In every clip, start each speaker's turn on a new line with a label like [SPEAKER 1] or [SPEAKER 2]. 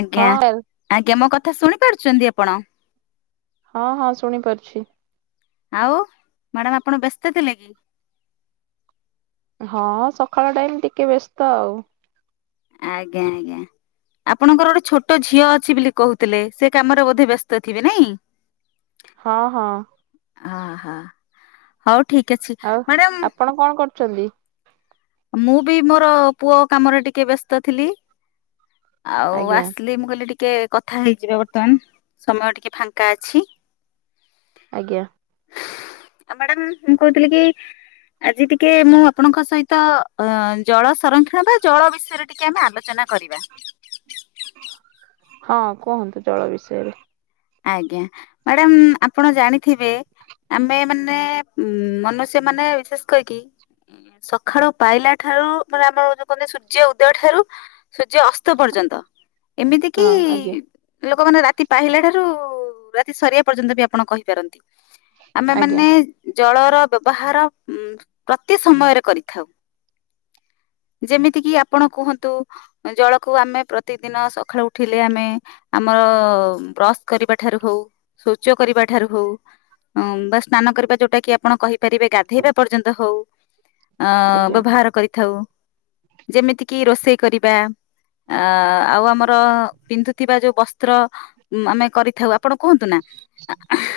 [SPEAKER 1] ଆଜ୍ଞା
[SPEAKER 2] ହଁ
[SPEAKER 1] ଆଜ୍ଞା ମୋ କଥା ଶୁଣି ପାରୁଛନ୍ତି ଆପଣ?
[SPEAKER 2] ହଁ ହଁ ଶୁଣି ପାରୁଛି।
[SPEAKER 1] ଆଉ ମ୍ୟାଡ଼ମ୍ ଆପଣ ବ୍ୟସ୍ତ ଥିଲେ କି?
[SPEAKER 2] ହଁ ସଖାଳ ଟାଇମ୍ ଟିକେ ବ୍ୟସ୍ତ ଆଉ।
[SPEAKER 1] ଆଜ୍ଞା ଆଜ୍ଞା। ଆପଣଙ୍କର ଗୋଟେ ଛୋଟ ଝିଅ ଅଛି ବିଲି କହୁଥିଲେ ସେ କାମରେ ବୋଧେ ବ୍ୟସ୍ତ ଥିବେ ନାଇଁ?
[SPEAKER 2] ହଁ ହଁ।
[SPEAKER 1] ଆ ହା ହଉ ଠିକ ଅଛି
[SPEAKER 2] ଆଉ
[SPEAKER 1] ମ୍ୟାଡ଼ାମ
[SPEAKER 2] ଆପଣ କଣ କରୁଚନ୍ତି?
[SPEAKER 1] ମୁଁ ବି ମୋର ପୁଅ କାମରେ ଟିକେ ବ୍ୟସ୍ତ ଥିଲି। ଆଉ
[SPEAKER 2] ଆଜ୍ଞା
[SPEAKER 1] ଆସିଲି ମୁଁ କହିଲି ଟିକେ କଥା ହେଇଯିବ ବର୍ତ୍ତମାନ ସମୟ ଟିକେ ଫାଙ୍କା ଅଛି।
[SPEAKER 2] ଆଜ୍ଞା।
[SPEAKER 1] ଆଉ ମ୍ୟାଡାାମ ମୁଁ କହୁଥିଲି କି ଆଜି ଟିକେ ମୁଁ ଆପଣଙ୍କ ସହିତ ଅ ଜଳ ସଂରକ୍ଷଣ ବା ଜଳ ବିଷୟରେ ଟିକେ ଆମେ ଆଲୋଚନା କରିବା।
[SPEAKER 2] ହଁ କୁହନ୍ତୁ ଜଳ ବିଷୟରେ।
[SPEAKER 1] ଆଜ୍ଞା ମ୍ୟାଡ଼ାମ ଆପଣ ଜାଣିଥିବେ ଆମେ ମାନେ ଉ ମନୁଷ୍ୟ ମାନେ ବିଶେଷ କରିକି ସକାଳ ପାଇଲା ଠାରୁ ମାନେ ଆମର ଯୋଉ କହନ୍ତି ସୂର୍ଯ୍ୟ ଉଦୟ ଠାରୁ ସୂର୍ଯ୍ୟ ଅସ୍ତ ପର୍ଯ୍ୟନ୍ତ ଏମିତି କିି
[SPEAKER 2] ହଁ ଆଜ୍ଞା
[SPEAKER 1] ଲୋକମାନେ ରାତି ପାହିଲା ଠାରୁ ଯୋଉ ରାତି ସରିବା ପର୍ଯ୍ୟନ୍ତ ବି ଆପଣ କହିପାରନ୍ତି
[SPEAKER 2] ଆଜ୍ଞା।
[SPEAKER 1] ଆମେମାନେ ଜଳର ବ୍ୟବହାର ଉ ପ୍ରତି ସମୟରେ କରିଥାଉ। ଯେମିତି କିି ଆପଣ କୁହନ୍ତୁ ଜଳକୁ ଆମେ ପ୍ରତିଦିନ ସକାଳୁ ଉଠିଲେ ଆମେ ଆମର ବ୍ରସ୍ କରିବା ଠାରୁ ହଉ ଶୌଚ କରିବା ଠାରୁ ହଉ ହଁ ବା ସ୍ନାନ କରିବା ଯୋଉଟା କି ଆପଣ କହିପାରିବେ ଗାଧେଇବା ପର୍ଯ୍ୟନ୍ତ ହଉ। ଅ
[SPEAKER 2] ଆଜ୍ଞା
[SPEAKER 1] ବ୍ୟବହାର କରିଥାଉ ଯେମିତି କିି ରୋଷେଇ କରିବା। ଆ ଆଉ ଆମର ପିନ୍ଧୁଥିବା ଯୋଉ ବସ୍ତ୍ର ଆମେ କରିଥାଉ ଆପଣ କୁହନ୍ତୁ ନା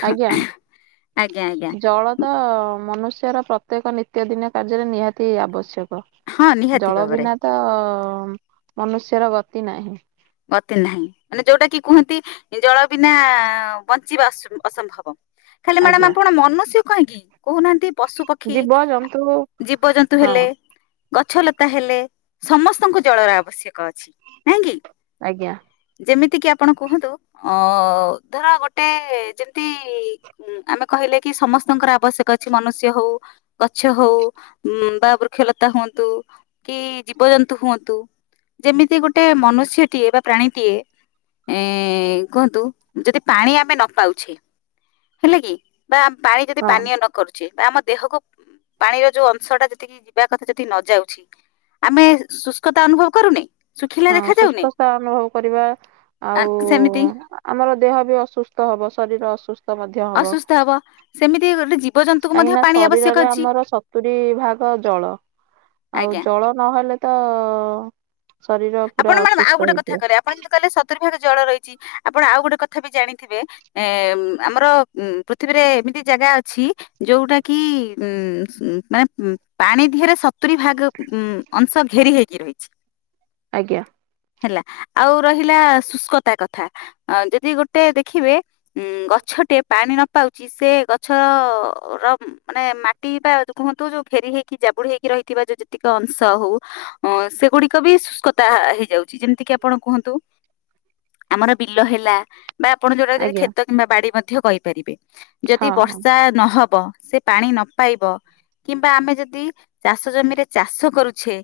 [SPEAKER 2] ଆଜ୍ଞା
[SPEAKER 1] ଆଜ୍ଞା ଆଜ୍ଞା।
[SPEAKER 2] ଜଳ ତ ମନୁଷ୍ୟର ପ୍ରତ୍ୟେକ ନିତ୍ୟ ଦିନ କାର୍ଯ୍ୟରେ ନିହାତି ଆବଶ୍ୟକ।
[SPEAKER 1] ହଁ ନିହାତି
[SPEAKER 2] ଜଳ
[SPEAKER 1] ଭାବରେ
[SPEAKER 2] ବିନା ତ ମନୁଷ୍ୟର ଗତି ନାହିଁ।
[SPEAKER 1] ଗତି ନାହିଁ ମାନେ ଯୋଉଟା କି କୁହନ୍ତି ଜଳ ବିନା ବଞ୍ଚିବା ଅସୁ ଅସମ୍ଭବ। ହେଲେ ମ୍ୟାଡାମ
[SPEAKER 2] ଆଜ୍ଞା
[SPEAKER 1] ଆପଣ ମନୁଷ୍ୟ କାହିଁକି କହୁନାହାନ୍ତି? ପଶୁ ପକ୍ଷୀ
[SPEAKER 2] ଜୀବଜନ୍ତୁ
[SPEAKER 1] ଜୀବଜନ୍ତୁ
[SPEAKER 2] ହଁ
[SPEAKER 1] ହେଲେ। ଗଛ ଲତା ହେଲେ ସମସ୍ତଙ୍କୁ ଜଳର ଆବଶ୍ୟକ ଅଛି ନାଇହିଁ କି?
[SPEAKER 2] ଆଜ୍ଞା
[SPEAKER 1] ଯେମିତି କିି ଆପଣ କୁହନ୍ତୁ ଅ ଧର ଗୋଟେ ଯେମିତି ଆମେ କହିଲେ କି ସମସ୍ତଙ୍କର ଆବଶ୍ୟକ ଅଛି ମନୁଷ୍ୟ ହଉ ଗଛ ହଉ ବା ବୃକ୍ଷଲତା ହୁଅନ୍ତୁ କି ଜୀବଜନ୍ତୁ ହୁଅନ୍ତୁ। ଯେମିତି ଗୋଟେ ମନୁଷ୍ୟ ଏ ବା ପ୍ରାଣିଟିଏ ଏ କୁହନ୍ତୁ ଯଦି ପାଣି ଆମେ ନ ପାଉଛେ? ହେଲେ କି ବା ପାଣି ଯଦି
[SPEAKER 2] ହଁ।
[SPEAKER 1] ପାନୀୟା ନ କରୁଛେ ବା ଆମ ଦେହକୁ ପାଣିର ଯୋଉ ଅଂଶ ଟା ଯେତିକି ଯିବା କଥା ଯତିକି ନ ଯାଉଛି ଆମେ ଶୁସ୍କତା ଅନୁଭବ କରୁନନେ?
[SPEAKER 2] ହଁ ସୁସ୍ଥତା ଅନୁଭବ କରିବା ଆଉ
[SPEAKER 1] ସେମିତି
[SPEAKER 2] ଆମର ଦେହ ବି ଅସୁସ୍ଥ ହବ ଶରୀର ଅସୁସ୍ଥ।
[SPEAKER 1] ଅସୁସ୍ଥ ହବ ସେମିତି ଗୋଟେ ଜି
[SPEAKER 2] କାହିଁକି ନା ଶରୀରରେ ଆମର ସତୁରି ଭାଗ ଜଳ ଆଉ
[SPEAKER 1] ଆଜ୍ଞା
[SPEAKER 2] ଜଳ ନହେଲେ ତ ଶରୀର
[SPEAKER 1] ଆପଣ
[SPEAKER 2] ପୁରା
[SPEAKER 1] ମ୍ୟାଡାମ ଆଉ
[SPEAKER 2] ଅସୁସ୍ଥ
[SPEAKER 1] ଗୋଟେ କଥା
[SPEAKER 2] ହେଇଯିବ।
[SPEAKER 1] କହିଲେ ଆପଣ ଯେମିତି କହିଲେ ସତୁରି ଭାଗ ଜଳ ରହିଛି ଆପଣ ଆଉ ଗୋଟେ କଥା ବି ଜାଣିଥିବେ? ଏ ଆମର ଉ ପୃଥିବୀରେ ଏମିତି ଜାଗା ଅଛି। ଯୋଉଟା କି ଉ ମାନେ ପାଣି ଦିହରେ ସତୁରି ଭାଗ ଉ ଅଂଶ ଘେରି ହେଇକି ରହିଛି।
[SPEAKER 2] ଆଜ୍ଞା।
[SPEAKER 1] ହେଲା ଆଉ ରହିଲା ଶୁଷ୍କତା କଥା ଯଦି ଗୋଟେ ଦେଖିବେ। ଉଁ ଗଛ ଟେ ପାଣି ନ ପାଉଛି ସେ ଗଛ ର ମାନେ ମାଟି ବା କୁହନ୍ତୁ ଯୋଉ ଘେରି ହେଇକି ଜାବୁଡି ହେଇକି ରହିଥିବା ଯୋଉ ଯେତିକି ଅଂଶ ହଉ। ଅ ସେଗୁଡିକ ବି ତା ହେଇଯାଉଛି ଯେମତି କିି ଆପଣ କୁହନ୍ତୁ ଆମର ବିଲ ହେଲା। ବା ଆପଣ ଯୋଉଟା ଯଦି
[SPEAKER 2] ଆଜ୍ଞା
[SPEAKER 1] କ୍ଷେତ କିମ୍ବା ବାଡି ମଧ୍ୟ କହିପାରିବେ ଯଦି
[SPEAKER 2] ହଁ ହଁ
[SPEAKER 1] ବର୍ଷା ନହବ ସେ ପାଣି ନ ପାଇବ। କିମ୍ବା ଆମେ ଯଦି ଚାଷ ଜମିରେ ଚାଷ କରୁଛେ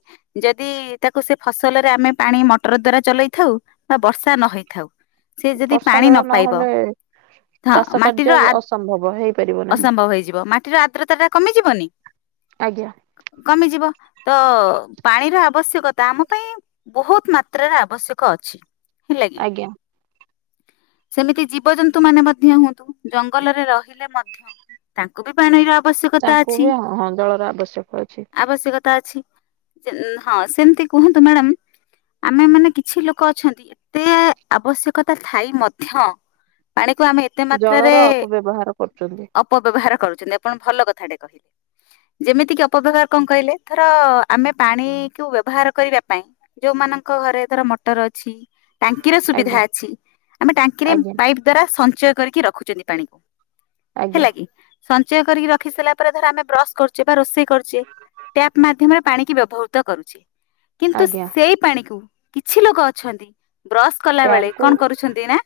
[SPEAKER 1] ଯଦି ତାକୁ ସେ ଫସଲ। ଫସଲରେ ଆମେ ପାଣି ମଟର ଦ୍ଵାରା ଚଲେଇଥାଉ ବା ବର୍ଷା ନ ହେଇଥାଉ। ସେ ଯଦି
[SPEAKER 2] ବର୍ଷା
[SPEAKER 1] ପାଣି ନ
[SPEAKER 2] ଜଳ
[SPEAKER 1] ପାଇବ।
[SPEAKER 2] ନହେଲେ
[SPEAKER 1] ହଁ
[SPEAKER 2] ଚାଷ
[SPEAKER 1] ମାଟିର
[SPEAKER 2] କାର୍ଯ୍ୟ ଅସମ୍ଭବ ହେଇପାରିବ ନାହିଁ
[SPEAKER 1] ଅସମ୍ଭବ ହେଇଯିବ ମାଟିର ଆର୍ଦ୍ରତା ଟା କମିଯିବନି।
[SPEAKER 2] ଆଜ୍ଞା।
[SPEAKER 1] କମିଯିବ ତ ପାଣିର ଆବଶ୍ୟକତା ଆମ ପାଇଁ। ବହୁତ ମାତ୍ରାରେ ଆବଶ୍ୟକ ଅଛି ହେଲା। କି
[SPEAKER 2] ଆଜ୍ଞା।
[SPEAKER 1] ସେମିତି ଜୀବଜନ୍ତୁ ମାନେ ମଧ୍ୟ ହୁଅନ୍ତୁ ଜଙ୍ଗଲରେ ରହିଲେ ମଧ୍ୟ। ତାଙ୍କୁ ବି ପାଣିର ଆବଶ୍ୟକତା
[SPEAKER 2] ତାଙ୍କୁ
[SPEAKER 1] ଅଛି।
[SPEAKER 2] ବି ହଁ ହଁ ଜଳର ଆବଶ୍ୟକ ଅଛି
[SPEAKER 1] ଆବଶ୍ୟକତା ଅଛି ହଁ ସେମିତି କୁହନ୍ତୁ ମ୍ୟାଡ଼ାମ। ଆମେ ମାନେ କିଛି ଲୋକ ଅଛନ୍ତି ଏତେ ଆବଶ୍ୟକତା ଥାଇ ମଧ୍ୟ। ପାଣିକୁ ଆମେ ଏତେ ମାତ୍ରାରେ
[SPEAKER 2] ଜଳର ଅପବ୍ୟବହାର କରୁଛନ୍ତି।
[SPEAKER 1] ଅପବ୍ୟବହାର କରୁଛନ୍ତି ଆପଣ ଭଲ କଥାଟେ କହିବେ। ଯେମିତି କିି ଅପବ୍ୟବହାର କଣ କହିଲେ ଥର ଆମେ ପାଣି କୁ ବ୍ୟବହାର କରିବା ପାଇଁ। ଯୋଉମାନଙ୍କ ଘରେ ଧର ମଟର ଅଛି ଟାଙ୍କିର ସୁବିଧା
[SPEAKER 2] ଆଜ୍ଞା
[SPEAKER 1] ଅଛି ଆମେ ଟାଙ୍କିରେ
[SPEAKER 2] ଆଜ୍ଞା
[SPEAKER 1] ପାଇପ୍ ଦ୍ଵାରା ସଞ୍ଚୟ କରିକି ରଖୁଛନ୍ତି ପାଣିକୁ
[SPEAKER 2] ଆଜ୍ଞା
[SPEAKER 1] ହେଲା କି। ସଞ୍ଚୟ କରିକି ରଖି ସାରିଲା ପରେ ଧ ଆମେ ବ୍ରସ କରୁଛେ ବା ରୋଷେଇ କରୁଛେ। ଟ୍ୟାପ୍ ମାଧ୍ୟମରେ ପାଣିକି ବ୍ୟବହୃତ କରୁଛି। କିନ୍ତୁ
[SPEAKER 2] ଆଜ୍ଞା ଆଜ୍ଞା
[SPEAKER 1] ସେଇ ପାଣି କୁ କିଛି ଲୋକ ଅଛନ୍ତି ବ୍ରଶ କଲା ବେଳେ
[SPEAKER 2] ଟ୍ୟାପକୁ
[SPEAKER 1] କଣ କରୁ। ଛନ୍ତି ନା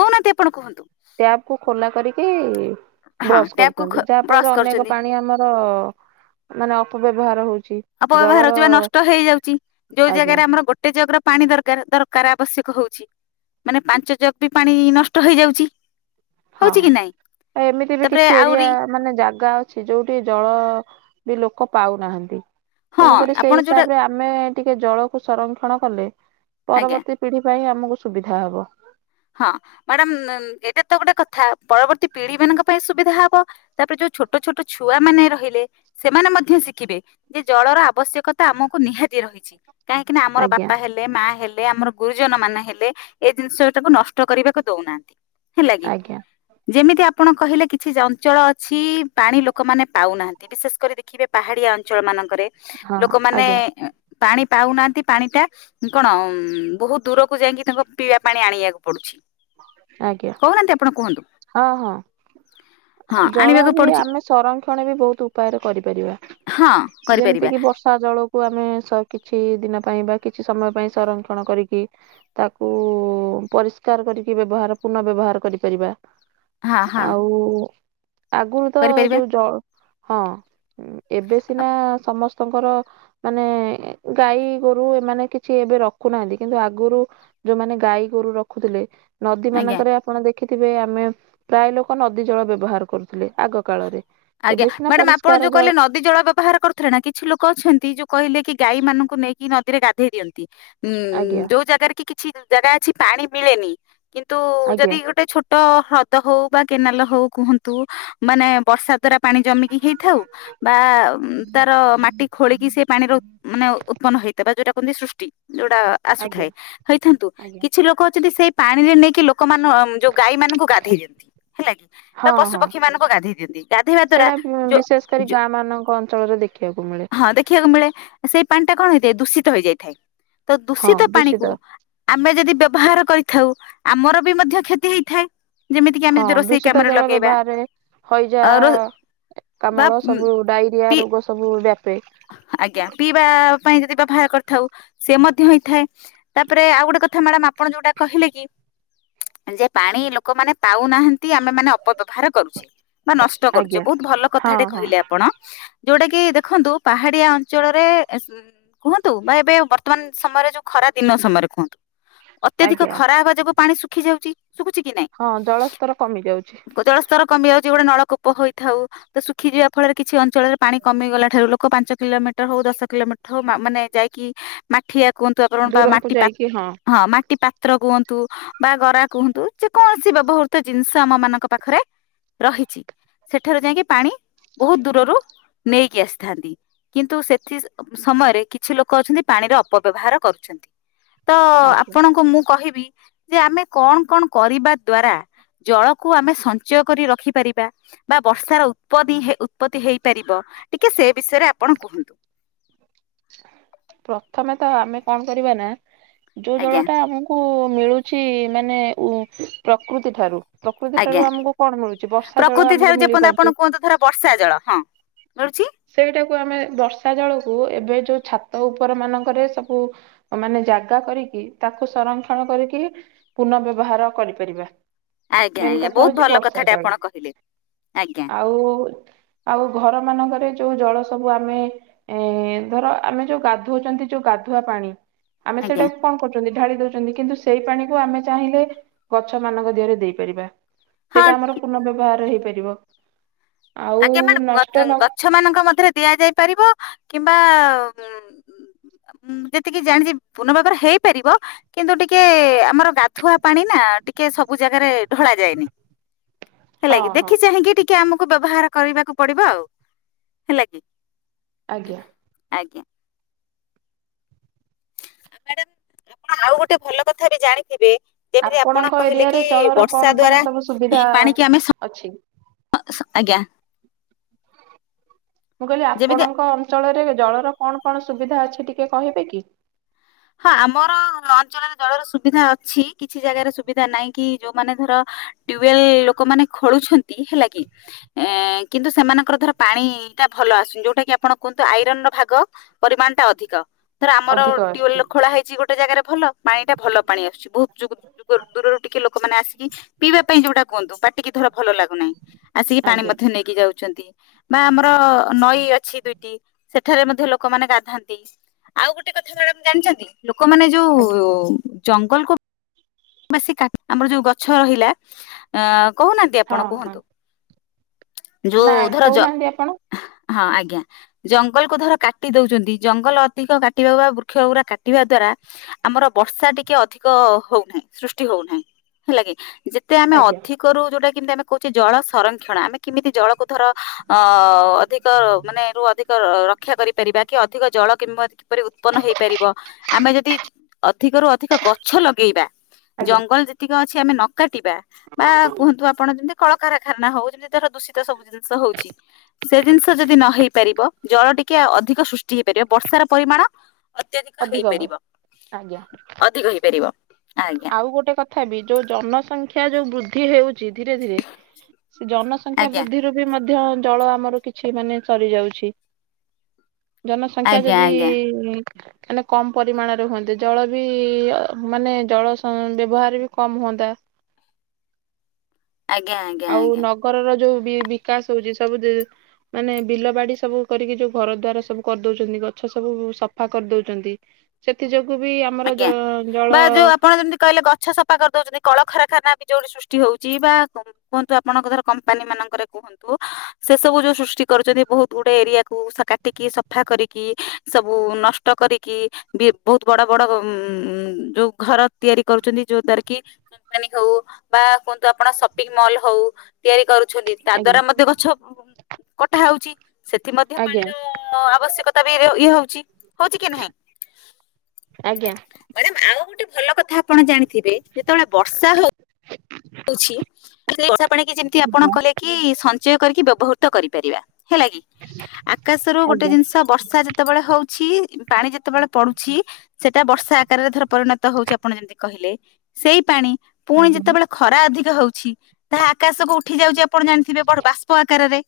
[SPEAKER 1] କହୁନାହାନ୍ତି ଆପଣ କୁହନ୍ତୁ।
[SPEAKER 2] ଟ୍ୟାବକୁୁ ଖୋଲା କରିକି।
[SPEAKER 1] ହଁ
[SPEAKER 2] ବ୍ରଶ
[SPEAKER 1] ଟ୍ୟାପକୁ ଖୋ
[SPEAKER 2] କରୁଛନ୍ତି ଯାହା ଫଳରେ
[SPEAKER 1] ବ୍ରସ୍
[SPEAKER 2] ଅନେକ
[SPEAKER 1] କରୁଛନ୍ତି
[SPEAKER 2] ପାଣି ଆମର। ମାନେ ଅପବ୍ୟବହାର ହଉଛି।
[SPEAKER 1] ଅପବ୍ୟବହାର
[SPEAKER 2] ଜଳର
[SPEAKER 1] ହଉଛି ବା ନଷ୍ଟ ହେଇଯାଉଛି ଯୋଉ
[SPEAKER 2] ଆଜ୍ଞା
[SPEAKER 1] ଜାଗାରେ ଆମର ଗୋଟେ ଗୋଟେ ଜକର ପାଣି ଦର ଦରକାର ଆବଶ୍ୟକ ହଉଛି। ମାନେ ପାଞ୍ଚ ଜକ ବି ପାଣି ନଷ୍ଟ ହେଇଯାଉଛି।
[SPEAKER 2] ହଁ
[SPEAKER 1] ହଉଛି କି ନାଇଁ
[SPEAKER 2] ଆଉ ଏମିତି ବି
[SPEAKER 1] ତାପରେ
[SPEAKER 2] କିଛି ଏରିଆ।
[SPEAKER 1] ଆହୁରି
[SPEAKER 2] ମାନେ ଜାଗା ଅଛି ଯୋଉଠି ଜଳ ବି ଲୋକ ପାଉନାହାନ୍ତି।
[SPEAKER 1] ହଁ
[SPEAKER 2] ତେଣୁକରି
[SPEAKER 1] ଆପଣ
[SPEAKER 2] ସେଇ
[SPEAKER 1] ଯୋଉଟା
[SPEAKER 2] ହିସାବରେ ଆମେ ଟିକେ ଜଳକୁ ସଂରକ୍ଷଣ କଲେ
[SPEAKER 1] ଆଜ୍ଞା
[SPEAKER 2] ପରବର୍ତ୍ତୀ। ପିଢି ପାଇଁ ଆମକୁ ସୁବିଧା ହବ।
[SPEAKER 1] ହଁ ମ୍ୟାଡାମ ଏଇଟା ତ ଗୋଟେ କଥା ପରବର୍ତ୍ତୀ ପିଢି ମାନଙ୍କ ପାଇଁ ସୁବିଧା ହବ। ତାପରେ ଯୋଉ ଛୋଟ ଛୋଟ ଛୁଆ ମାନେ ରହିଲେ। ସେମାନେ ମଧ୍ୟ ଶିଖିବେ ଯେ ଜଳର ଆବଶ୍ୟକତା ଆମକୁ ନିହାତି ରହିଛି। କାହିଁକି ନା ଆମର
[SPEAKER 2] ଆଜ୍ଞା
[SPEAKER 1] ବାପା ହେଲେ, ମା ହେଲେ, ଆମର ଗୁରୁଜନ ମାନେ ହେଲେ, ଏ ଜିନିଷ ତାକୁ ନଷ୍ଟ କରିବାକୁ ଦଉନାହାନ୍ତି, ହେଲା କି?
[SPEAKER 2] ଆଜ୍ଞା
[SPEAKER 1] ଯେମିତି ଆପଣ କହିଲେ କିଛି ଜଞ୍ଚଳ ଅଛି ପାଣି ଲୋକମାନେ ପାଉନାହାନ୍ତି, ବିଶେଷ କରି ଦେଖିବେ ପାହାଡିଆ ଅଞ୍ଚଳ ମାନଙ୍କରେ
[SPEAKER 2] ହଁ
[SPEAKER 1] ଲୋକମାନେ
[SPEAKER 2] ଆଜ୍ଞା
[SPEAKER 1] ପାଣି ପାଉନାହାନ୍ତି, ପାଣି ଟା କଣମ୍ ବହୁତ ଦୂରକୁ ଯାଇଙ୍କି ତାଙ୍କ ପିଇବା ପାଣି ଆଣିଆ ପଡୁଛି।
[SPEAKER 2] ଆଜ୍ଞା
[SPEAKER 1] କହୁନାହାନ୍ତି ଆପଣ କୁହନ୍ତୁ,
[SPEAKER 2] ହଁ ହଁ
[SPEAKER 1] ହଁ
[SPEAKER 2] ଜଳ
[SPEAKER 1] ଆଣିବାକୁ
[SPEAKER 2] ବି
[SPEAKER 1] ପଡୁଛି।
[SPEAKER 2] ଆମେ ସଂରକ୍ଷଣ ବି ବହୁତ ଉପାୟରେ କରିପାରିବା,
[SPEAKER 1] ହଁ
[SPEAKER 2] ଯେମିତି
[SPEAKER 1] କରିପାରିବା
[SPEAKER 2] କି ବର୍ଷ ଷା ଜଳକୁ ଆମେ ସ କିଛି ଦିନ ପାଇଁ ବା କିଛି ସମୟ ପାଇଁ ସଂରକ୍ଷଣ କରିକି ତାକୁ ପରିଷ୍କାର କରି କି ବ୍ୟବହାର ପୁନଃ ବ୍ୟବହାର କରିପାରିବା,
[SPEAKER 1] ହଁ ହଁ
[SPEAKER 2] ଆଉ ଆଗରୁ ତ
[SPEAKER 1] କରିପାରିବା
[SPEAKER 2] ଯୋଉ ଜ, ହଁ ଏବେ ସିନା ସମସ୍ ତଙ୍କର ମାନେ ଗାଈ ଗୋରୁ ଏମାନେ କିଛି ଏବେ ରଖୁନାହାନ୍ତି କିନ୍ତୁ ଆଗୁରୁ ଯୋଉମାନେ ଗାଈ ଗୋରୁ ରଖୁଥିଲେ, ନଦୀ
[SPEAKER 1] ଆଜ୍ଞା
[SPEAKER 2] ମାନଙ୍କରେ ଆପଣ ଦେଖିଥିବେ ଆମେ ପ୍ରାୟ ଲୋକ ନଦୀ ଜଳ ବ୍ୟବହାର କରୁଥିଲେ ଆଗ କାଳରେ।
[SPEAKER 1] ଆଜ୍ଞା,
[SPEAKER 2] ଏବେ ସିନା
[SPEAKER 1] ମ୍ୟାଡାମ ଆପଣ
[SPEAKER 2] ପରିଷ୍କାର
[SPEAKER 1] ଯୋଉ କହିଲ ନ ଦି ଜଳ ବ୍ୟବହାର କରୁଥିଲେ ନା କିଛି ଲୋକ ଅଛନ୍ତି ଯୋଉ କହିଲେ କି ଗାଈ ମାନଙ୍କୁ ନେଇକି ନଦୀରେ ଗାଧେଇ ଦିଅନ୍ତି। ହୁଁ
[SPEAKER 2] ଆଜ୍ଞା
[SPEAKER 1] ଯୋଉ ଜାଗାରେ କି କିଛି ଜାଗା ଅଛି ପାଣି ପିଳେନି କିନ୍ତୁ ଯଦି
[SPEAKER 2] ଆଜ୍ଞା
[SPEAKER 1] ଗୋଟେ ଛୋ ଟ ହ୍ରଦ ହଉ ବା କେନାଲ ହଉ କୁହନ୍ତୁ ମାନେ ବର୍ଷା ଦ୍ଵାରା ପାଣି ଜମିକି ହେଇଥାଉ ବା ତାର ମାଟି ଖୋଳିକି ସେ ପାଣି ରହୁ। ମାନେ ଉତ୍ପନ୍ନ ହେଇଥିବା ଯୋଉଟା କୁହନ୍ତି ସୃଷ୍ଟି। ଯୋଉଟା
[SPEAKER 2] ଆଜ୍ଞା
[SPEAKER 1] ଆସୁଥାଏ, ହେଇଥାନ୍ତୁ
[SPEAKER 2] ଆଜ୍ଞା
[SPEAKER 1] କିଛି ଲୋକ ଅଛନ୍ତି ସେଇ ପାଣିରେ ନେଇକି ଲୋକମାନମ୍ ଯୋଉ ଗାଈ ମାନଙ୍କୁ ଗାଧେଇ ଦିଅନ୍ତି ହେଲା କି
[SPEAKER 2] ହଁ
[SPEAKER 1] ବା ପଶୁ
[SPEAKER 2] ହଁ
[SPEAKER 1] ପକ୍ଷୀ ମାନଙ୍କୁ ଗାଧେଇ ଦିଅନ୍ତି। ଗାଧେଇବା ଦ୍ଵାରା
[SPEAKER 2] ସେଇଟା ମଂ
[SPEAKER 1] ଯୋ
[SPEAKER 2] ବିଶେଷ କରି
[SPEAKER 1] ଯୋ
[SPEAKER 2] ଗାଁ ମାନଙ୍କ ଅଞ୍ଚଳରେ ଦେଖିବାକୁ ମିଳେ।
[SPEAKER 1] ଖିବାକୁ ମିଳେ, ସେଇ ପାଣି ଟା କଣ ହେଇଥାଏ ଦୂଷିତ ହେଇଯାଇଥାଏ, ତ ଦୂଷିତ ପାଣିକୁ ଆମେ ଯଦି ବ୍ୟବହାର କରିଥାଉ ଆମର ବି ମଧ୍ୟ କ୍ଷତି ହେଇଥାଏ। ଯେମିତି କିି ଆମେ
[SPEAKER 2] ହଁ
[SPEAKER 1] ଯଦି ରୋଷେଇ
[SPEAKER 2] ଦୂଷିତ
[SPEAKER 1] କାମରେ
[SPEAKER 2] ଜଳ
[SPEAKER 1] ଲଗେଇବା।
[SPEAKER 2] ବ୍ୟବହାରରେ ହଇଜା,
[SPEAKER 1] ଅ ବା
[SPEAKER 2] କାମଳ ସବୁ ଡାଇରିଆ
[SPEAKER 1] ପି
[SPEAKER 2] ରୋଗ ସବୁ ବ୍ୟାପେ।
[SPEAKER 1] ଆଜ୍ଞା, ପିଇବା ପାଇଁ ଯଦି ବାଭା କରିଥାଉ ସେ ମଧ୍ୟ ହେଇଥାଏ। ତାପରେ ଆଉ ଗୋଟେ କଥା ମ୍ୟାଡାମ ଆପଣ ଯୋଉଟା କହିଲେ କି ଯେ ପାଣି ଲୋକମାନେ ପାଉନାହାନ୍ତି, ଆମେ ମାନେ ଅପବ୍ୟବହାର କରୁଛେ। ବା ନଷ୍ଟ କରୁଛେ,
[SPEAKER 2] ଆଜ୍ଞା
[SPEAKER 1] ବହୁତ ଭଲ
[SPEAKER 2] ହଁ
[SPEAKER 1] କଥାଟେ
[SPEAKER 2] ହଁ
[SPEAKER 1] କହିଲେ ଆପଣ, ଯୋଉଟା କି ଦେଖନ୍ତୁ ପାହାଡିଆ ଅଞ୍ଚଳରେ [unintelligible] କୁହନ୍ତୁ ବା ଏବେ ବର୍ତ୍ତମାନ ସମୟରେ ଯୋଉ ଖରା ଦିନ ସମୟରେ କୁହନ୍ତୁ। ଅତ୍ୟଧିକ
[SPEAKER 2] ଆଜ୍ଞା
[SPEAKER 1] ଖରା ହେବା ଯୋଗୁ ପାଣି ଶୁଖି ଯାଉଛି, ଶୁଖୁଛି କି ନାଇଁ?
[SPEAKER 2] ହଁ ଜଳସ୍ତର କମି ଯାଉଛି।
[SPEAKER 1] ଓ ଜଳସ୍ତର କମି ଯାଉଛି ଗୋଟେ ନଳକୂପ ହୋଇଥାଉ, ତ ଶୁଖିଯିବା ଫଳରେ କିଛି ଅଞ୍ଚଳରେ ପାଣି କମିଗଲା ଠାରୁ ଲୋ କ ପାଞ୍ଚ କିଲୋମିଟର ହଉ ଦଶ କିଲୋମିଟର ହଉ ମା ମାନେ ଯାଇକି ମାଠିଆ କୁହନ୍ତୁ ଆପଣ ବା
[SPEAKER 2] ଦୂରକୁ
[SPEAKER 1] ମାଟି ପା,
[SPEAKER 2] ଯାଇକି
[SPEAKER 1] ହଁ ମାଟି ପାତ୍ର କୁହନ୍ତୁ। ବା ଗରା କୁହନ୍ତୁ ଯେ କୌଣସି ବ୍ୟବହୃତ ଜିନିଷ ଆମ ମାନଙ୍କ ପାଖରେ ରହିଛି। ସେଠାରୁ ଯାଇକି ପାଣି ବହୁତ ଦୂରରୁ ନେଇକି ଆସିଥାନ୍ତି। କିନ୍ତୁ ସେଥି ସମୟରେ କିଛି ଲୋକ ଅଛନ୍ତି ପାଣିର ଅପବ୍ୟବହାର କରୁଛନ୍ତି। ତ
[SPEAKER 2] ଆଜ୍ଞା
[SPEAKER 1] ଆପଣଙ୍କୁ ମୁଁ କହିବି ଯେ ଆମେ କଣ କଣ କରିବା ଦ୍ଵାରା ଜଳକୁ ଆମେ ସଞ୍ଚୟ କରି ରଖିପାରିବା। ବା ବର୍ଷାର ଉତ୍ପଦି ହେ ଉତ୍ପତି ହେଇପାରିବ ଟିକେ ସେ ବିଷୟରେ ଆପଣ କୁହନ୍ତୁ?
[SPEAKER 2] ପ୍ରଥମେ ତ ଆମେ କଣ କରିବା ନା ଯୋଉ ଜଳ
[SPEAKER 1] ଆଜ୍ଞା
[SPEAKER 2] ଟା ଆମ- କୁ ମିଳୁଛି ମାନେ ଉ ପ୍ରକୃତି ଠାରୁ। ପ୍ରକୃତି ଠାରୁ
[SPEAKER 1] ଆଜ୍ଞା।
[SPEAKER 2] ଆମକୁ କଣ ମିଳୁଛି ବର୍ଷା ଜଳ
[SPEAKER 1] ପ୍ରକୃତି
[SPEAKER 2] ଆମକୁ
[SPEAKER 1] ଠାରୁ ଯେପର୍ଯ୍ୟ
[SPEAKER 2] ମିଳିପାରୁଛି
[SPEAKER 1] ଆପଣ କୁହନ୍ତୁ ଧର ବର୍ଷା ଜଳ ହଁ। ଗଳୁଛି।
[SPEAKER 2] ସେଇଟାକୁ ଆମେ ବର୍ଷା ଜଳକୁ ଏବେ ଯୋଉ ଛାତ ଉପର ମାନଙ୍କରେ ସବୁ- ମାନେ ଜାଗା କରିକି ତାକୁ ସଂରକ୍ଷଣ କରିକିରି- ପୁନଃ ବ୍ୟବହାର କରିପାରିବା।
[SPEAKER 1] ଆଜ୍ଞା
[SPEAKER 2] ମେନ୍
[SPEAKER 1] ଆଜ୍ଞା
[SPEAKER 2] କଥା
[SPEAKER 1] ବହୁତ
[SPEAKER 2] ହଉଛି
[SPEAKER 1] ଭଲ
[SPEAKER 2] ବର୍ଷା
[SPEAKER 1] କଥାଟେ
[SPEAKER 2] ଜଳ।
[SPEAKER 1] ଆପଣ କହିଲେ ଆଜ୍ଞା
[SPEAKER 2] ଆଉ। ଆଉ ଘର ମାନଙ୍କରେ ଯୋଉ ଜଳ ସବୁ ଆମେ ଏଁ ଧର- ଆମେ ଯୋଉ ଗାଧଉଛନ୍ତି ଯୋଉ ଗାଧୁଆ ପାଣି ଆମେ
[SPEAKER 1] ଆଜ୍ଞା
[SPEAKER 2] ସେଇଟା- କଣ କରୁଛନ୍ତି ଢାଳି ଦଉଛନ୍ତି କିନ୍ତୁ ସେଇ ପାଣିକୁ ଆମେ ଚାହିଁଲେ ଗଛ ମାନଙ୍କ ଦେହରେ ଦେଇପାରିବା
[SPEAKER 1] ହଁ
[SPEAKER 2] ସେଇଟା ଆମର ପୂର୍ଣ୍ଣ ବ୍ୟବହାର ହେଇପାରିବ। ଆଉ
[SPEAKER 1] ଆଜ୍ଞା ମାଡ଼ାମ୍
[SPEAKER 2] ନଷ୍ଟ
[SPEAKER 1] ଗ
[SPEAKER 2] ନ
[SPEAKER 1] ଗଛ ମାନଙ୍କ ମଧ୍ୟରେ ଦିଆଯାଇ ପାରିବ କିମ୍ବା ଉଁ- ଉଁ ଯେତିକି ଜାଣିଛି ପୂର୍ଣ୍ଣ ଭାବରେ ହେଇପାରିବ। କିନ୍ତୁ ଟିକେ ଆମର ଗାଧୁଆ ପାଣି ନା- ଟିକେ ସବୁ ଜାଗାରେ ଢଳା ଯାଏନି। ହେଲା
[SPEAKER 2] ହଁ
[SPEAKER 1] କିି
[SPEAKER 2] ହଁ
[SPEAKER 1] ଦେଖି ଚାହିଁକି ଟିକେ ଆମକୁ ବ୍ୟବହାର- କରିବାକୁ ପଡିବ ଆଉ ହେଲା କି।
[SPEAKER 2] ଆଜ୍ଞା।
[SPEAKER 1] ଆଜ୍ଞା। ଆଉ ମାଡ଼ାମ ଆଉ ଗୋଟେ ଭଲ କଥା ବି ଜାଣିଥିବେ। ଯେମିତି ଆପଣ
[SPEAKER 2] ଆପଣଙ୍କ
[SPEAKER 1] କହିଲେ
[SPEAKER 2] ଏରିଆରେ
[SPEAKER 1] କି
[SPEAKER 2] ଜଳର
[SPEAKER 1] ବର୍ଷା
[SPEAKER 2] କଣ କଣ
[SPEAKER 1] ଦ୍ଵାରା
[SPEAKER 2] ସବୁ ସୁବିଧା ଅଛି।
[SPEAKER 1] ଅ ସ ଆଜ୍ଞା।
[SPEAKER 2] ମୁଁ କହିଲି
[SPEAKER 1] ଯେମିତି
[SPEAKER 2] ଆପଣଙ୍କ ଅଞ୍ଚଳରେ ଜଳର କଣ କଣ ସୁବିଧା ଅଛି ଟିକେ କହିବେ କି?
[SPEAKER 1] ହଁ ଆମର ଅଞ୍ଚଳରେ ଜଳର ସୁବିଧା ଅଛି କିଛି ଜାଗାରେ ସୁବିଧା ନାହିଁ କି ଯୋଉମାନେ ଧର- ଟ୍ୟୁବେଲ୍ ଲୋକମାନେ ଖୋଳୁଛନ୍ତି ହେଲା କି। ଏଁ କିନ୍ତୁ ସେମାନଙ୍କର ଧର ପାଣିଟା ଭଲ ଆସୁନି ଯୋଉଟା କି ଆପଣ କୁହନ୍ତୁ ଆଇରନ ର ଭାଗ- ପରିମାଣଟା ଅଧିକ ଥର ଆମର-
[SPEAKER 2] ଅଧିକ ଆସୁଛି
[SPEAKER 1] ଟ୍ୟୁୱେଲ ଖୋଳା ହେଇଛି ଗୋଟେ ଜାଗାରେ ଭଲ ପାଣିଟା ଭଲ ପାଣି ଆସଛି। ବହୁତ ଯୁଗ- ଦୂରରୁ ଟିକେ ଲୋକମାନେ ଆସିକି ପିଇବା ପାଇଁ ଯୋଉଟା କୁହନ୍ତୁ ପାଟିକି ଧର ଭଲ ଲାଗୁନାହିଁ। ଆସିକି ପାଣି
[SPEAKER 2] ଆଜ୍ଞା
[SPEAKER 1] ମଧ୍ୟ ନେଇକି ଯାଉଛନ୍ତି ବା ଆମର ନଈ ଅଛି ଦୁଇଟି। ସେଠାରେ ମଧ୍ୟ ଲୋକମାନେ ଗାଧାନ୍ତି। ଆଉ ଗୋଟେ କଥା ମାଡ଼ାମ୍ ଜାଣିଛନ୍ତି ଲୋକମାନେ ଯୋଉ-
[SPEAKER 2] ଆଜ୍ଞା।
[SPEAKER 1] ଓ ଜଙ୍ଗଲକୁ- ବେଶୀ କା ଆମର ଯୋଉ ଗଛ ରହିଲା ଅଁ କହୁନାହାନ୍ତି
[SPEAKER 2] ହଁ
[SPEAKER 1] ଆପଣ
[SPEAKER 2] ହଁ
[SPEAKER 1] କୁହନ୍ତୁ।
[SPEAKER 2] ନା
[SPEAKER 1] ଯୋଉ ଧରା
[SPEAKER 2] କହୁନାହାନ୍ତି ଆପଣ
[SPEAKER 1] ଯାଉ ହଁ ଆଜ୍ଞା। ଜଙ୍ଗଲକୁୁ ଧର କାଟି ଦଉଛନ୍ତି ଜଙ୍ଗଲ ଅଧିକ କାଟିବା ବା ବୃକ୍ଷ କାଟିବା ଦ୍ଵାରା ଆମର ବର୍ଷା ଟିକେ ଅଧିକ ହଉନାହିଁ। ସୃଷ୍ଟି ହଉନାହିଁ ହେଲା କି। ଯେତେ ଆମେ
[SPEAKER 2] ଆଜ୍ଞା
[SPEAKER 1] ଅଧିକରୁ ଯୋଉଟା କି ତାର- କହୁଛି ଜଳ ସଂରକ୍ଷଣ ଆମେ କେମିତି ଜଳକୁ ଧର ଅ ଅଧିକ ମାନେ ରୁ ଅଧିକ ରକ୍ଷା କରିପାରିବା କି ଅଧିକ ଜଳ କିମ କିପରି ଉତ୍ପନ୍ନ ହେଇପାରିବ ଆମେ ଯଦି ଅଧିକରୁ ଅଧିକ ଗଛ ଲଗେଇବା।
[SPEAKER 2] ଆଜ୍ଞା
[SPEAKER 1] ଜଙ୍ଗଲ ଯେତିକି ଅଛି ଆମେ ନ କାଟିବା ବା କୁହନ୍ତୁ ଆପଣ ଯେମିତି କଳକାରଖାନା ହଉ ଯେମିତି ତର ଦୂଷିତ ସବୁ ଜିନିଷ ହଉଛି। ସେ ଜିନିଷ ଯଦି ନ ହେଇ ପାରିବ ଜଳ ଟିକେ ଅଧିକ ସୃଷ୍ଟି ହେଇପାରିବ। ବର୍ଷାର ପରିମାଣ ଅତ୍ୟଧିକ
[SPEAKER 2] ଅଧିକ ହଉ।
[SPEAKER 1] ହେଇପାରିବ।
[SPEAKER 2] ଆଜ୍ଞା
[SPEAKER 1] ଅଧିକ ହେଇପାରିବ ଆଜ୍ଞା।
[SPEAKER 2] ଆଉ ଗୋଟେ କଥା ବି ଯୋଉ ଜନସଂଖ୍ୟା ଯୋଉ ବୃଦ୍ଧି ହେଉ ଚି ଧୀରେ ଧୀରେ ସେ ଜନସଂଖ୍ୟା
[SPEAKER 1] ଆଜ୍ଞା
[SPEAKER 2] ବୃଦ୍ଧିରୁ ବି ମଧ୍ୟ ଜଳ ଆମର କିଛି ମାନେ ସରିଯାଉଛି। ଜନସଂଖ୍ୟା
[SPEAKER 1] ଆଜ୍ଞା
[SPEAKER 2] ଯଦି ଇ
[SPEAKER 1] ଆଜ୍ଞା
[SPEAKER 2] ଇ ଇଁ ମାନେ କମ୍ ପରିମାଣରେ ହୁଅନ୍ତେ ଜଳ ବି ଇ ଇ ଅ ମାନେ ଜଳ ସଁ ବ୍ୟବହାର ବି କମ୍ ହୁଅନ୍ତା।
[SPEAKER 1] ଆଜ୍ଞା ଆଜ୍ଞ
[SPEAKER 2] ଆଉ ନଗରର ଯୋଉ ବି ବିକାଶ ହଉଚି ସବୁ ଜି ମାନେ ବିଲ ବାଡ଼ି ସବୁ କରିକି ଯୋଉ ଘର ଦ୍ଵାର ସବୁ କରିଦଉଚନ୍ତି ଗଛ ସବୁ ସଫା କରିଦଉଚନ୍ତି ସେଥି ଯୋଗୁ ବି ଆମର ଜ ଜଳ
[SPEAKER 1] ହଁ ଯେମତି କହିଲେ ଗ ଛ ସଫା କରିଦଉଚନ୍ତି କଳଖାରାଖାନା ବି ଯୋଉଠି ସୃଷ୍ଟି ହଉଚି ବା କୁହନ୍ତୁ ଆପଣଙ୍କ ଧର କମ୍ପାନୀ ମାନଙ୍କରେ କୁହନ୍ତୁ ସେସବୁ ଯୋଉ ସୃଷ୍ଟି କରୁଚନ୍ତି ବହୁତୁ ଗୁଟେ ଏରିଆକୁୁ ସା କାଟିକି ସଫା କରିକି ସବୁ ନଷ୍ଟ କରିକି ବି ବହୁତ ବଡ଼ ବଡ଼ ଉଁ ଉଁ ଯୋଉ ଘର ତିଆରି କରୁଚନ୍ତି ଯୋଉ ଦ୍ଵାର କି କମ୍ପାନୀ ହଉ ବା କୁହନ୍ତୁ ଆପଣ ସପିଙ୍ଗ ମଲ୍ ହଉ ତିଆରି କରୁଛନ୍ତି। ତା
[SPEAKER 2] ଆଜ୍ଞା
[SPEAKER 1] ଦ୍ଵାରା ମଧ୍ୟ ଗଛ ଉଁ କଟା ହଉଚି। ସେଥି ମଧ୍ୟ
[SPEAKER 2] ଆଜ୍ଞା
[SPEAKER 1] ପାଣିର ଅ ଅ ଅ ଆବଶ୍ୟକତା ବି ଇରେ ଇଏ ହଉଚି ହଉଚି କି ନାହିଁ?
[SPEAKER 2] ଆଜ୍ଞା।
[SPEAKER 1] ମାଡାମ୍ ଆଉ ଗୋଟେ ଭଲ କଥା ଆପଣ ଜାଣିଥିବେ ଯେତେବଳେ ବର୍ଷା ହଉ ଉଛି ସେ ବର୍ଷା ପାଣିକି ଯେମତି ଆପଣ
[SPEAKER 2] ଆଜ୍ଞା।
[SPEAKER 1] କଲେଟ୍ କି ସଞ୍ଚୟ କରିକି ବ୍ୟବହୃତ କରିପାରିବା ହେଲା କି। ଆକାଶରୁ ଗୋଟେ
[SPEAKER 2] ଆଜ୍ଞା ଆଜ୍ଞା
[SPEAKER 1] ଜିନିଷ ବର୍ଷା ଯେତେବେଳେ ହଉଛି ପାଣି ଯେତେବେଳେ ପଡ଼ୁଛି ସେଟା ବର୍ଷା ଆକାରରେ ଧର ପରିଣତ ହଉଚି ଆପଣ ଯେମତି କହିଲେ ସେଇ ପାଣି ପୁଣି
[SPEAKER 2] ଆଜ୍ଞା
[SPEAKER 1] ଯେତବେଳେ ଖରା ଅଧିକ ହଉଛି ତାହା ଆକାଶକୁ ଉଠି ଯାଉଚି ଆ ଆପଣ ଜାଣିଥିବେ ବଡ଼ ବାଷ୍ପ ଆକାରରେ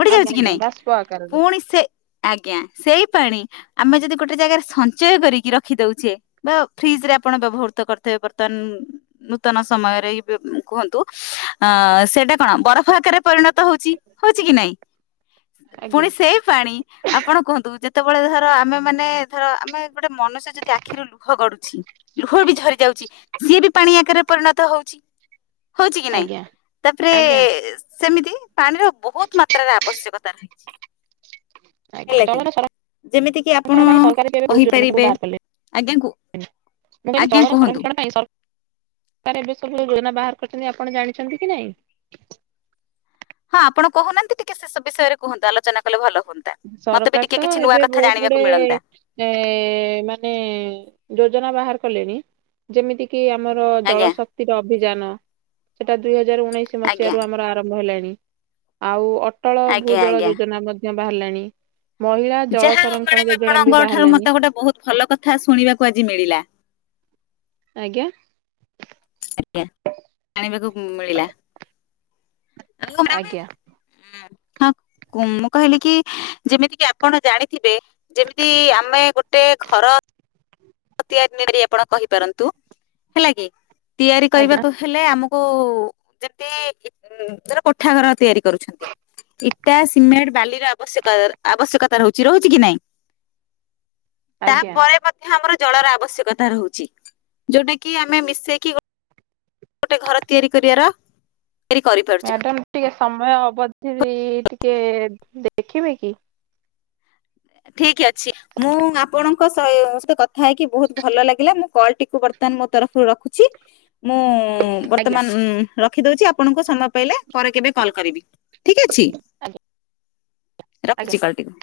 [SPEAKER 1] ଉଡ଼ି ଯାଉଚି କି
[SPEAKER 2] ଆଜ୍ଞା
[SPEAKER 1] ନାଇଁ
[SPEAKER 2] ବାଷ୍ପ ଆକାରରେ
[SPEAKER 1] ପୁଣି ସେ ଆଜ୍ଞା ସେଇ ପାଣି ଆମେ ଯଦି ଗୋଟେ ଜାଗାରେ ସଞ୍ଚୟ କରିକି ରଖି ଦଉଚେ ବା ଫ୍ରିଜ ରେ ଆପଣ ବ୍ୟବହୃତ କରିଥେବେ ବର୍ତ୍ତମାନ ନୂତନ ସମୟରେ ଇ ଉଁ କୁହନ୍ତୁ ଅ ଅଁ ଅଁ ସେଟା କଣ ବରଫ ଆକାରରେ ପରିଣତ ହଉଚି ହଉଚି କି ନାଇଁ?
[SPEAKER 2] ଆଜ୍ଞା।
[SPEAKER 1] ପୁଣି ସେ ପାଣି ଆପଣ କୁହନ୍ତୁ ଯେତବଳେ ଧର ଆମେ ମାନେ ଧର ଆମେ ଗୋଟେ ମନୁଷ୍ୟ ଯଦି ଆଖିରୁ ଲୁହ ଗଡ଼ୁଛି ଲୁହ ବି ଝରି ଯାଉଚି ସିଏ ବି ପାଣି ଆକାରରେ ପରିଣତ ହଉଚି। ହଉଚି କି ନାଇଁ?
[SPEAKER 2] ଆଜ୍ଞା
[SPEAKER 1] ତାପରେ
[SPEAKER 2] ଆଜ୍ଞା
[SPEAKER 1] ସେମିତି ପାଣିର ବହୁତ ମାତ୍ରାର ଆବଶ୍ୟକତା ରହି ଛି।
[SPEAKER 2] ଆଜ୍ଞା ଜଳର ସଂରକ୍ଷଣ ପାଇଁ ସରକାର ବି ଏବେ ବହୁତ ଯୋଜନା ସବୁ
[SPEAKER 1] କହିପାରିବେ
[SPEAKER 2] ବାହାର
[SPEAKER 1] ଆଜ୍ଞା କୁ
[SPEAKER 2] କଲେ। ମୁଁ କହିଲି
[SPEAKER 1] ଆଜ୍ଞା
[SPEAKER 2] ଜଳର
[SPEAKER 1] କୁହନ୍ତୁ।
[SPEAKER 2] ସଂରକ୍ଷଣ ପାଇଁ ସର୍ କାର୍ ଏବେ ସବୁ ଯୋଜନା ବାହାର କରିଚନ୍ତି ଆପଣ ଜାଣିଛନ୍ତି କି ନାଇଁ?
[SPEAKER 1] ହଁ ଆପଣ କହୁନାହାନ୍ତି ଟିକେ ସେ ସବୁ ବିଷୟରେ କୁହନ୍ତୁ ଆଲୋଚନା କଲେ ଭଲ ହୁଅନ୍
[SPEAKER 2] ସରକାର ତ ଏବେ ବହୁତ ଗୁଡ଼େ ଏ
[SPEAKER 1] ମିଳନ୍ତା
[SPEAKER 2] ଏ ଏ ମାନେ ଯୋଜନା ବାହାର କଲେଣି। ଯେମିତି କିି ଆମର ଜଳ
[SPEAKER 1] ଆଜ୍ଞା
[SPEAKER 2] ଶକ୍ତିର ଅଭିଯାନ। ସେଟା ଦୁଇ ହଜାର ଉଣେଇଶି
[SPEAKER 1] ଆଜ୍ଞା
[SPEAKER 2] ମସିହାରୁ ଆମର ଆରମ୍ଭ ହେଲାଣି ଆଉ ଅଟ୍ ଅଟଳ
[SPEAKER 1] ଆଜ୍ଞା
[SPEAKER 2] ଭୂଜଳ
[SPEAKER 1] ଆଜ୍ଞା।
[SPEAKER 2] ଯୋଜନା ମଧ୍ୟ ବାହାରଲାଣି।
[SPEAKER 1] ଯାହା ହଉ ମାଡାମ୍ ଆପଣଙ୍କ ଠାରୁ
[SPEAKER 2] ବାହାରିଲାଣି
[SPEAKER 1] ମତେ ଗୋଟେ ବହୁତ ଭଲ କଥା ଶୁଣିବାକୁ ଆଜି ମିଳିଲା।
[SPEAKER 2] ଆଜ୍ଞା।
[SPEAKER 1] ଆଜ୍ଞା, ଜାଣିବାକୁ ମିଳିଲା। [unintelligible]
[SPEAKER 2] ଆଜ୍ଞା
[SPEAKER 1] କୁଁ ମୁଁ କହିଲି କି ଯେମିତି କି ଆପଣ ଜାଣିଥିବେ? ଯେମିତି ଆମେ ଗୋଟେ ଘର ତିଆରି କରି ଆପଣ କହିପାରନ୍ତୁ ହେଲା କି ତିଆରି
[SPEAKER 2] ଆଜ୍ଞା।
[SPEAKER 1] କରିବାକୁ ହେଲେ ଆମକୁ ଯେତି ଧର କୋଠା ଘର ତିଆରି କରୁଛନ୍ତି। ଇଟା, ସିମେଣ୍ଟ, ବାଲି ର ଆବଶ୍ୟକ୍ ଆବଶ୍ୟକତା ରହୁଛି ରହୁଛି କି ନାଇଁ?
[SPEAKER 2] ଆଜ୍ଞା
[SPEAKER 1] ତାପରେ ମଧ୍ୟ ଆମର ଜଳର ଆବଶ୍ୟକତା ରହୁଚି, ଯୋଉଟା କି ଆମେ ମିଶେଇକି ଗୋ ଗୋଟେ ଘର ତିଆରି କରିଆର
[SPEAKER 2] ମ୍ୟାଡ଼ାମ୍ ଟିକେ ସମୟ ଅବଧି ଟିକେ ଦେଖିବେ କି?
[SPEAKER 1] ଠିକ୍ ଅଛି। ମୁଁ ଆପଣଙ୍କ ସହିତ କଥା ହେଇକି ବହୁତ ଭଲ ଲାଗିଲା ମୁଁ କଲ ଟିକୁ ବର୍ତ୍ତମାନ ମୋ ତରଫରୁ ରଖୁଛି। ମୁଁ
[SPEAKER 2] ଆଜ୍ଞା।
[SPEAKER 1] ବର୍ତ୍ତମାନ ଉଁ ରଖିଦଉଚି ଆପଣଙ୍କୁ ସମୟ ପାଇଲେ ପରେ କେବେ କଲ୍ କରିବି ଠିକ୍ ଅଛି,
[SPEAKER 2] ଆଜ୍ଞା।
[SPEAKER 1] ରଖୁଛି କଲଟିକୁ।